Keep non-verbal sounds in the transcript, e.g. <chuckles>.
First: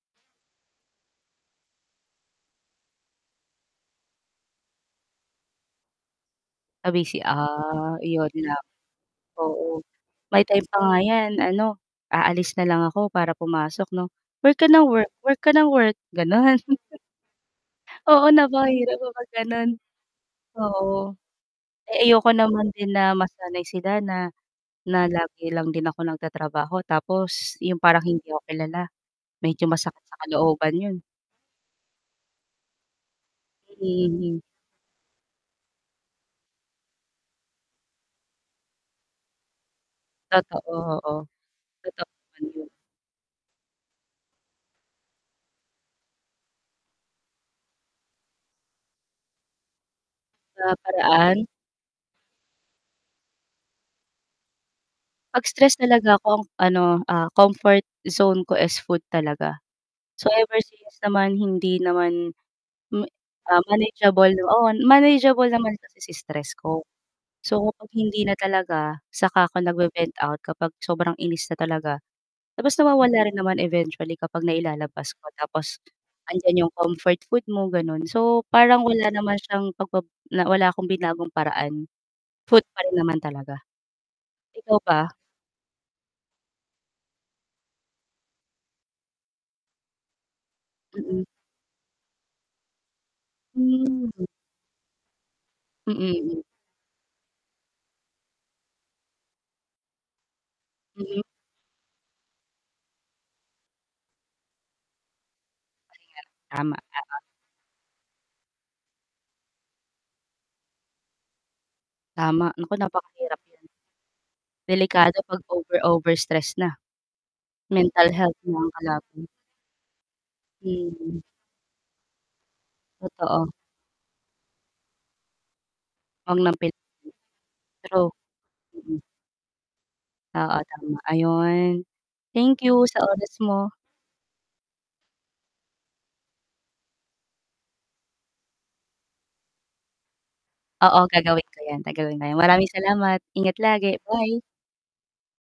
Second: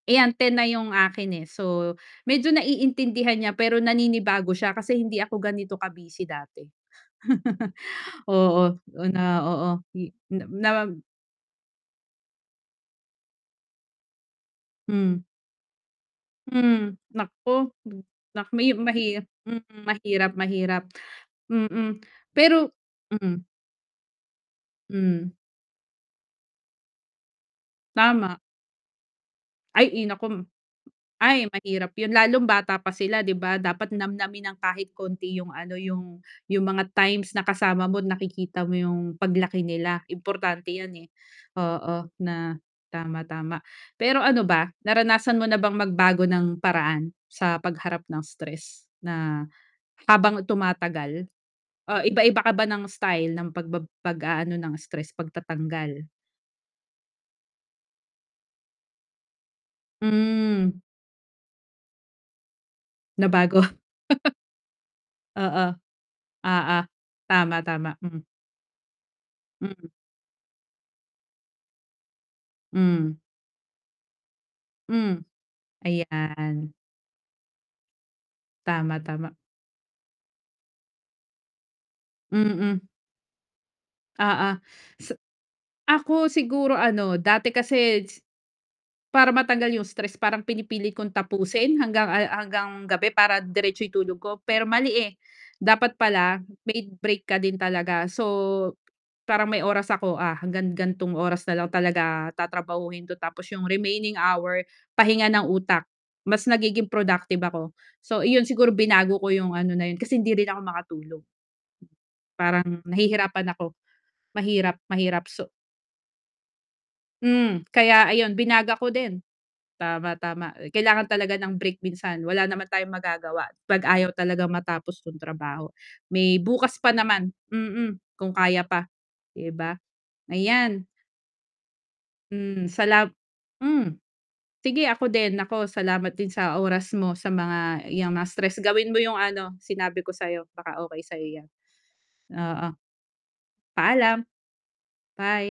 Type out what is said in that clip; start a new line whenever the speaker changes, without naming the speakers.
Eh, yan, 10 na yung akin eh. So, medyo naiintindihan niya, pero naninibago siya, kasi hindi ako ganito ka-busy dati.
Ah, busy, ah,
<chuckles>
iyon lang.
Oo, o na oo,
Oo,
hi
may
na
time pa
nag
nga yan ano, aalis na lang ako, para pumasok, 'no, "Work ka nang work,
Hmm.
work ka ng work", gano'n.
Hmm, naku, hmm,
Oo,
nak may
napakahirap
mahi
kapag gano'n.
mm, mahirap, mahirap.
Oo.
Mm,
Eh, ayoko
pero
naman din na
mm.
masanay sila na, na
Hmm.
lagi lang din ako nagtatrabaho, tapos yung parang, hindi
Tama.
ako kilala, medyo masakit
Ay,
sa
ina ko.
kalooban 'yon.
Ay, mahirap 'yon, lalo bata pa sila, 'di ba? Dapat,
Mm, hmm.
namnamin nang kahit konti, yung ano, yung, yung mga times, na kasama mo, nakikita mo, yung paglaki nila, importante
Totoo,
yan, eh,
oo.
oo,
Totoo naman
na
'yon.
tama, tama. Pero ano ba, naranasan mo na bang magbago ng paraan, sa pagharap ng stress? Na, habang
Sa,
tumatagal,
paraan?
ah, iba-iba ka ba ng style, ng pagbab pag-aano ng stress,
'Pag stress
pagtatanggal?
talaga ako, ang ano, ah, comfort zone ko, is food talaga. So, ever
Hmm.
since naman, hindi naman, me
Nabago.
um, manageable,
<chuckles>
oo, manageable
Oo,
naman kasi si stress
oo.
ko.
Tama,
So,
tama,
kung
mm.
hindi na talaga, saka ako
Mm.
nag-ve-vent out, kapag sobrang inis na talaga, tapos
Hmm.
nawawala rin naman eventually, kapag nailalabas
Hmm.
ko, tapos, andiyan yung
Ayan.
comfort food mo, gano'n. So, parang
Tama,
wala
tama.
naman siyang, pagbab na, wala akong binagong paraan, food
Mm.
pa rin naman talaga,
Oo,
ikaw ba?
sa ako, siguro ano, dati kasi si para matanggal yung stress, parang pinipilit kong
Mm.
tapusin, hanggang al hanggang gabi, para diretso yung tulog
Hmm.
ko. Pero mali, eh,
Mm,
dapat
mm.
pala, may break ka din talaga. So, "Parang, may oras ako, ah, hanggang gan'tong
Mhm.
oras na lang talaga tatrabahuhin 'to", tapos yung remaining hour, pahinga ng utak,
Ayan,
mas
tama,
nagiging
tama.
productive ako. So, iyon siguro binago ko yung ano na 'yon, kasi hindi rin ako makatulog.
Tama. Naku,
Parang
napakahirap
nahihirapan
'yon,
ako, mahirap,
delikado
mahirap.
'pag
So
over-over stress na,
Hmm, kaya
mental
ayun,
health na ang
binago ko din.
kalaban.
Tama, tama, eh, kailangan
Mm.
talaga ng break minsan, wala naman tayong magagawa,
Totoo.
'pag ayaw talagang matapos yung trabaho. May
Huwag nang
bukas
pilitin.
pa naman, mm,
True,
kung kaya pa,
mm.
'di ba?
Oo,
Ayan.
tama. Ayun, thank
Hmm,
you, sa
salam
oras mo.
hmm, sige ako din, naku, salamat din sa oras mo, sa mga yang mga stress, gawin mo yung ano, sinabi ko sa'yo, baka
Oo,
okay sa'yo
gagawin
yan.
ko yan, gagawin ngayon, maraming
Oo.
salamat, ingat lagi,
Paalam.
bye.
Bye.